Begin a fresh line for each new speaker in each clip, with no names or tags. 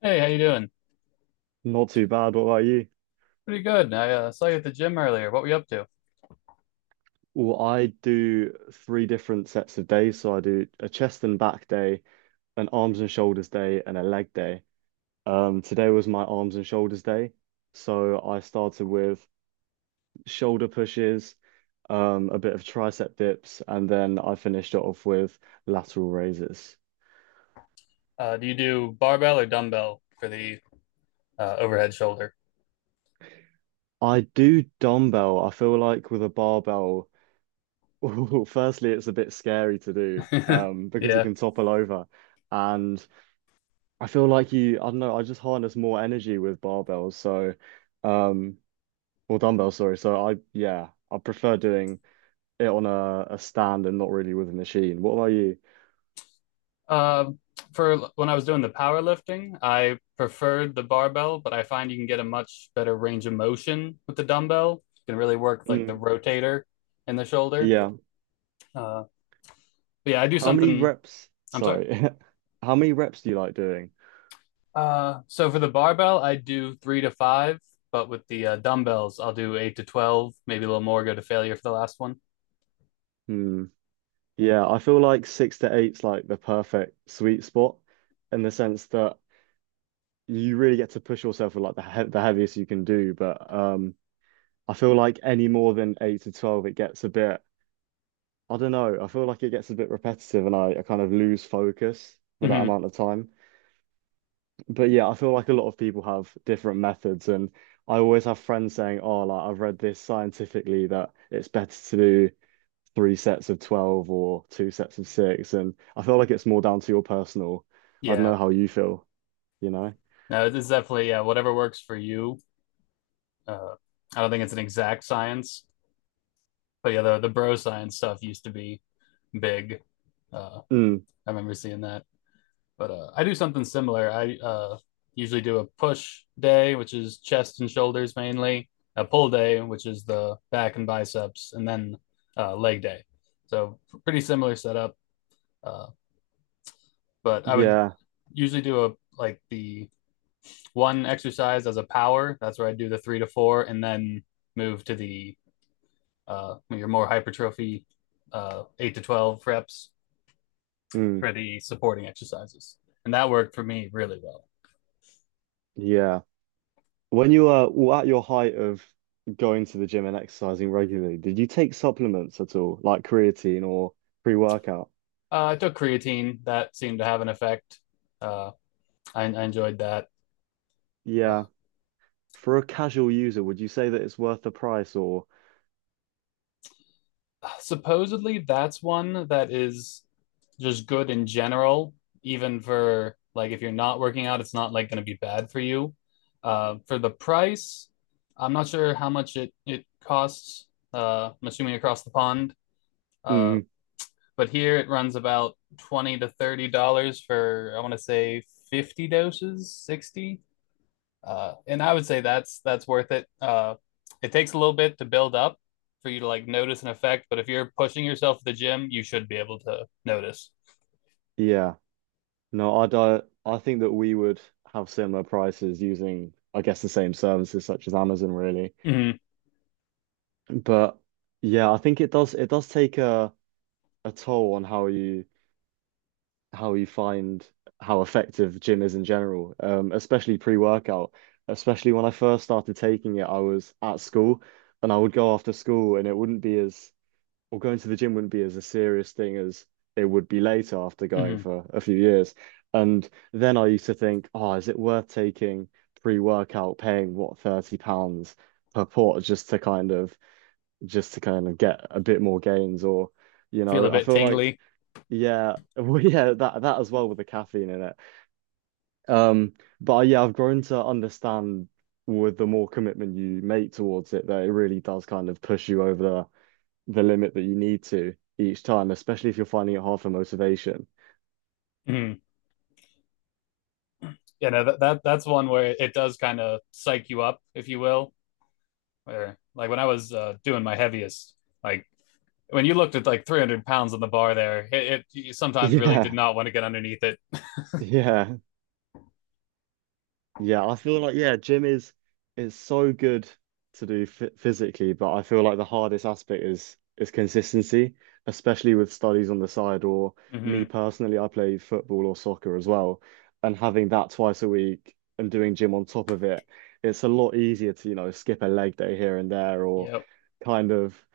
Hey, how you doing?
Not too bad. What about you?
Pretty good. I saw you at the gym earlier. What were you up to?
Well, I do three different sets of days. So I do a chest and back day, an arms and shoulders day, and a leg day. Today was my arms and shoulders day. So I started with shoulder pushes, a bit of tricep dips, and then I finished it off with lateral raises.
Do you do barbell or dumbbell for the overhead shoulder?
I do dumbbell. I feel like with a barbell, firstly, it's a bit scary to do, because you
Yeah.
can topple over. And I feel like you, I don't know, I just harness more energy with barbells. Um, or dumbbells, sorry. So I, yeah, I prefer doing it on a stand and not really with a machine. What about you?
Um, for when I was doing the powerlifting, I preferred the barbell, but I find you can get a much better range of motion with the dumbbell. You can really work like the
Mm,
rotator in the shoulder.
yeah.
Uh, but yeah, I do
How many
something.
reps?
I'm sorry.
Sorry. How many reps do you like doing?
So for the barbell, I do three to five, but with the dumbbells, I'll do eight to 12, maybe a little more, go to failure for the last one.
Hmm. Yeah, I feel like six to eight's like the perfect sweet spot in the sense that you really get to push yourself with like the heaviest you can do. But I feel like any more than eight to 12, it gets a bit. I don't know. I feel like it gets a bit repetitive and I kind of lose focus for that
Hmm.
amount of time. But yeah, I feel like a lot of people have different methods. And I always have friends saying, oh, like I've read this scientifically that it's better to do three sets of 12 or two sets of six. And I feel like it's more down to your personal. I don't
Yeah.
know how you feel, you know?
No, it's definitely, yeah, whatever works for you. Uh, I don't think it's an exact science, but yeah, the bro science stuff used to be big. Uh,
Mm,
I remember seeing that. But I do something similar. I usually do a push day, which is chest and shoulders mainly, a pull day, which is the back and biceps, and then leg day. So pretty similar setup. Uh, but I would
yeah.
usually do a like the one exercise as a power. That's where I do the three to four, and then move to the your more hypertrophy 8 to 12 reps
Mm,
for the supporting exercises, and that worked for me really well.
yeah. When you were at your height of going to the gym and exercising regularly, did you take supplements at all, like creatine or pre-workout?
I took creatine. That seemed to have an effect. Uh, I enjoyed that. Uh,
Yeah. For a casual user, would you say that it's worth the price or
supposedly that's one that is just good in general, even for like if you're not working out, it's not like going to be bad for you. For the price, I'm not sure how much it costs. I'm assuming across the pond, uh,
mm,
but here it runs about $20 to $30 for I want to say 50 doses, 60. And I would say that's worth it. It takes a little bit to build up for you to like notice an effect, but if you're pushing yourself at the gym, you should be able to notice.
yeah. No, I'd I think that we would have similar prices using I guess the same services such as Amazon really.
Mm-hmm.
But yeah, I think it does take a toll on how you find how effective gym is in general, especially pre-workout. Especially when I first started taking it, I was at school and I would go after school and it wouldn't be as, or going to the gym wouldn't be as a serious thing as it would be later after going
Mm-hmm.
for a few years. And then I used to think, oh, is it worth taking pre-workout, paying what, £30 per port just to kind of get a bit more gains or you
Feel a
know, I
bit
feel like
tingly.
yeah, well, yeah, that as well with the caffeine in it. Um, but yeah, I've grown to understand with the more commitment you make towards it, that it really does kind of push you over the limit that you need to each time, especially if you're finding it hard for motivation.
Mm-hmm. You know that's one where it does kind of psych you up, if you will. Where like when I was doing my heaviest, like when you looked at like 300 pounds on the bar there, it you sometimes really did
Yeah,
not want to get underneath it.
yeah. Yeah, I feel like yeah, gym is so good to do f physically, but I feel like the hardest aspect is consistency, especially with studies on the side. Or
Mm-hmm.
me personally, I play football or soccer as well, and having that twice a week and doing gym on top of it, it's a lot easier to, you know, skip a leg day here and there, or
Yep,
kind of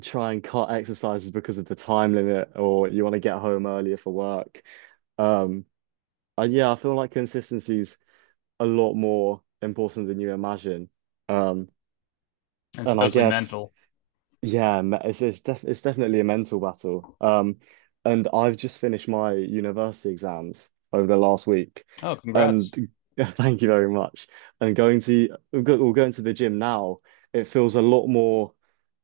try and cut exercises because of the time limit, or you want to get home earlier for work. Um, and yeah, I feel like consistency a lot more important than you imagine. Um,
it's
and I
mostly
guess
mental.
yeah, it's definitely a mental battle. And I've just finished my university exams over the last week,
Oh,
and
congrats.
thank you very much. And going to we're go- we're going to the gym now. It feels a lot more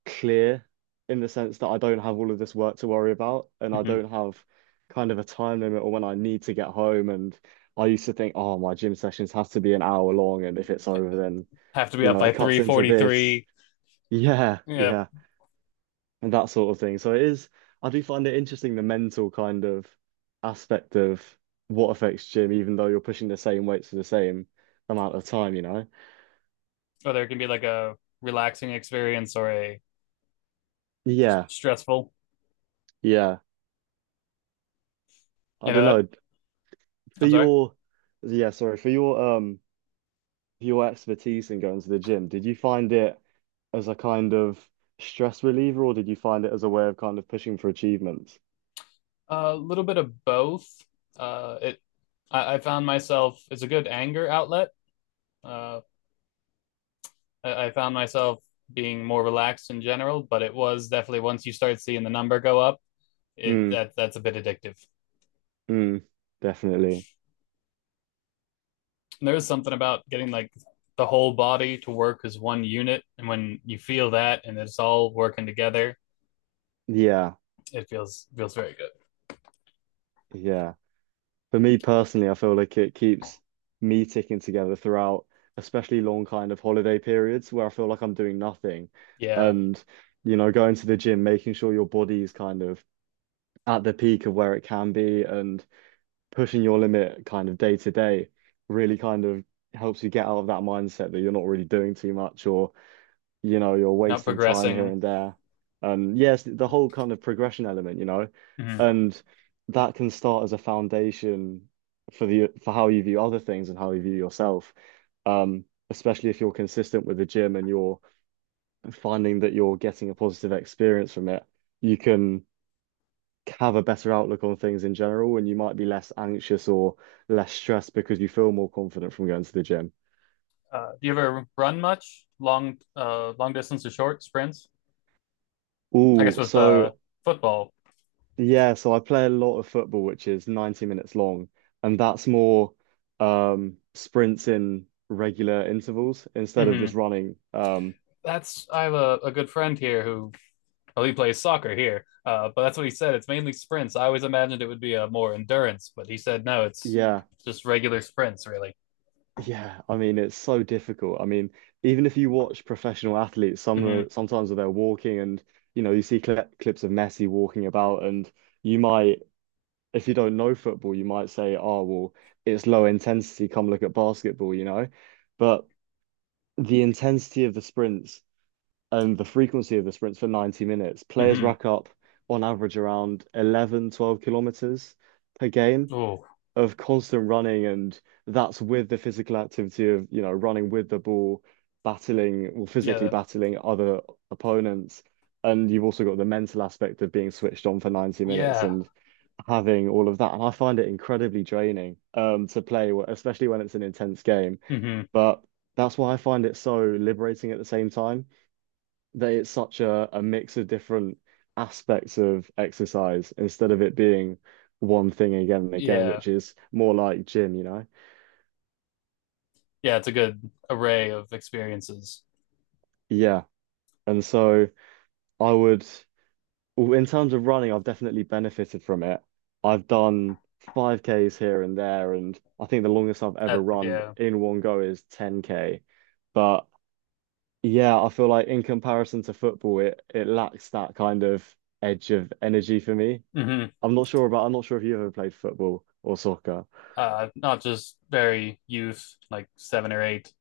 clear in the sense that I don't have all of this work to worry about, and I
Mm-hmm.
don't have kind of a time limit or when I need to get home. And I used to think, oh, my gym sessions have to be an hour long, and if it's over, then
Have to be
you
up
know
by
it cuts into this.
3:43.
Yeah,
You know
yeah, and that sort of thing. So it is, I do find it interesting the mental kind of aspect of what affects gym, even though you're pushing the same weights for the same amount of time, you know?
or there can be like a relaxing experience or a
Yeah,
stressful,
yeah. I don't
that.
know. For
I'm sorry.
your, yeah, sorry, for your expertise in going to the gym, did you find it as a kind of stress reliever or did you find it as a way of kind of pushing for achievements?
A little bit of both. Uh it i, I found myself, it's a good anger outlet. Uh I, I found myself being more relaxed in general, but it was definitely once you start seeing the number go up, it
Mm,
that that's a bit addictive.
mm, definitely.
And there is something about getting like the whole body to work as one unit, and when you feel that and it's all working together,
Yeah,
it feels very good.
yeah. For me personally, I feel like it keeps me ticking together throughout, especially long kind of holiday periods where I feel like I'm doing nothing.
Yeah,
And, you know, going to the gym, making sure your body is kind of at the peak of where it can be and pushing your limit kind of day to day really kind of helps you get out of that mindset that you're not really doing too much or you know, you're
not
wasting time here
progressing.
and there. Yes, the whole kind of progression element, you know,
Mhm.
and that can start as a foundation for the for how you view other things and how you view yourself. Especially if you're consistent with the gym and you're finding that you're getting a positive experience from it, you can have a better outlook on things in general, and you might be less anxious or less stressed because you feel more confident from going to the gym.
Do you ever run much long, long distance or short sprints? I guess
Oh,
with
so
football.
yeah, so I play a lot of football, which is 90 minutes long, and that's more sprints in regular intervals instead of
Hmm
just running.
That's I have a good friend here who, well, he plays soccer here, but that's what he said. It's mainly sprints. I always imagined it would be a more endurance, but he said no, it's
Yeah,
just regular sprints, really.
yeah, I mean it's so difficult. I mean, even if you watch professional athletes,
Hmm.
sometimes they're walking and you know, you see clips of Messi walking about and you might if you don't know football, you might say, "Oh, well, it's low intensity, come look at basketball," you know. But the intensity of the sprints and the frequency of the sprints for 90 minutes, players
Hmm.
rack up on average around 11, 12 kilometers per game
Oh,
of constant running. And that's with the physical activity of, you know, running with the ball, battling, well, physically
yeah,
battling other opponents. And you've also got the mental aspect of being switched on for 90 minutes
yeah.
and having all of that. And I find it incredibly draining to play, especially when it's an intense game.
Hmm,
But that's why I find it so liberating at the same time that it's such a, mix of different aspects of exercise instead of it being one thing again and again,
yeah,
which is more like gym, you know?
yeah. It's a good array of experiences.
Yeah. And so I would, well, in terms of running, I've definitely benefited from it. I've done 5Ks here and there, and I think the longest I've ever
At
run
Yeah.
in one go is 10K. But yeah, I feel like in comparison to football, it lacks that kind of edge of energy for me.
hmm
I'm not sure if you ever played football or soccer.
not just very youth, like 7 or 8.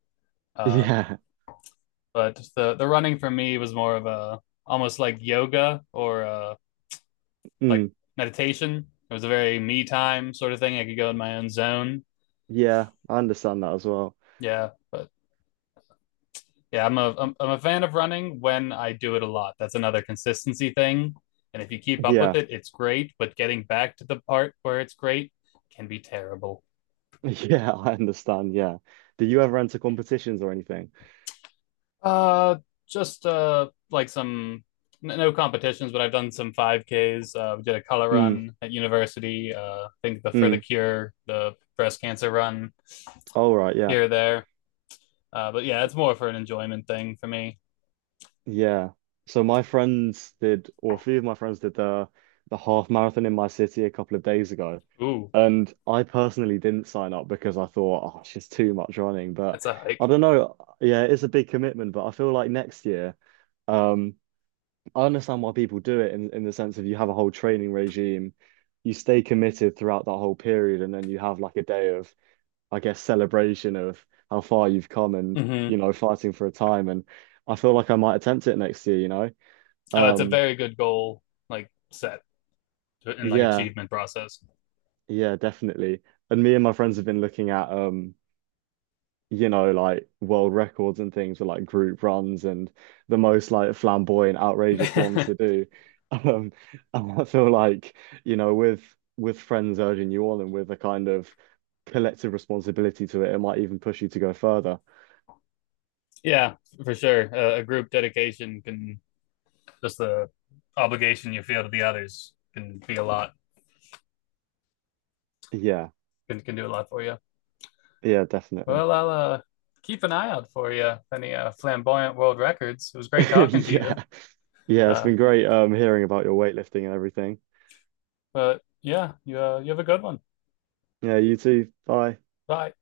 Uh,
Yeah.
but the running for me was more of a almost like yoga or like
Mm.
meditation. It was a very me time sort of thing. I could go in my own zone.
Yeah. I understand that as well.
Yeah, but yeah, I'm a fan of running when I do it a lot. That's another consistency thing. And if you keep up with
Yeah.
it, it's great. But getting back to the part where it's great can be terrible.
Yeah. I understand. Yeah. Did you ever enter competitions or anything?
Uh, just like some no competitions, but I've done some 5Ks. We did a color
Mm.
run at university. I think the For the
Mm.
Cure, the breast cancer run
All right. Yeah.
here there. But yeah, it's more for an enjoyment thing for me.
Yeah. So my friends did, or a few of my friends did the half marathon in my city a couple of days ago.
Ooh,
And I personally didn't sign up because I thought, oh, it's just too much running. But
that's a hike.
I don't know. Yeah, it's a big commitment, but I feel like next year, um, I understand why people do it in the sense of you have a whole training regime, you stay committed throughout that whole period, and then you have like a day of, I guess, celebration of how far you've come and,
Mm-hmm.
you know, fighting for a time. And I feel like I might attempt it next year, you know?
Oh, it's a
Um,
very good goal, like set and like
yeah,
achievement process.
yeah, definitely. And me and my friends have been looking at you know, like world records and things for like group runs and the most like flamboyant, outrageous ones to do. Um, and I feel like, you know, with friends urging you on and with a kind of collective responsibility to it, it might even push you to go further.
Yeah, for sure. A group dedication can, just the obligation you feel to the others can be a lot,
Yeah,
can do a lot for you.
yeah, definitely.
Well, I'll keep an eye out for you. Any flamboyant world records. It was great talking to you.
Yeah, yeah, it's
Uh,
been great hearing about your weightlifting and everything.
but yeah, you have a good one.
Yeah, you too. Bye.
Bye.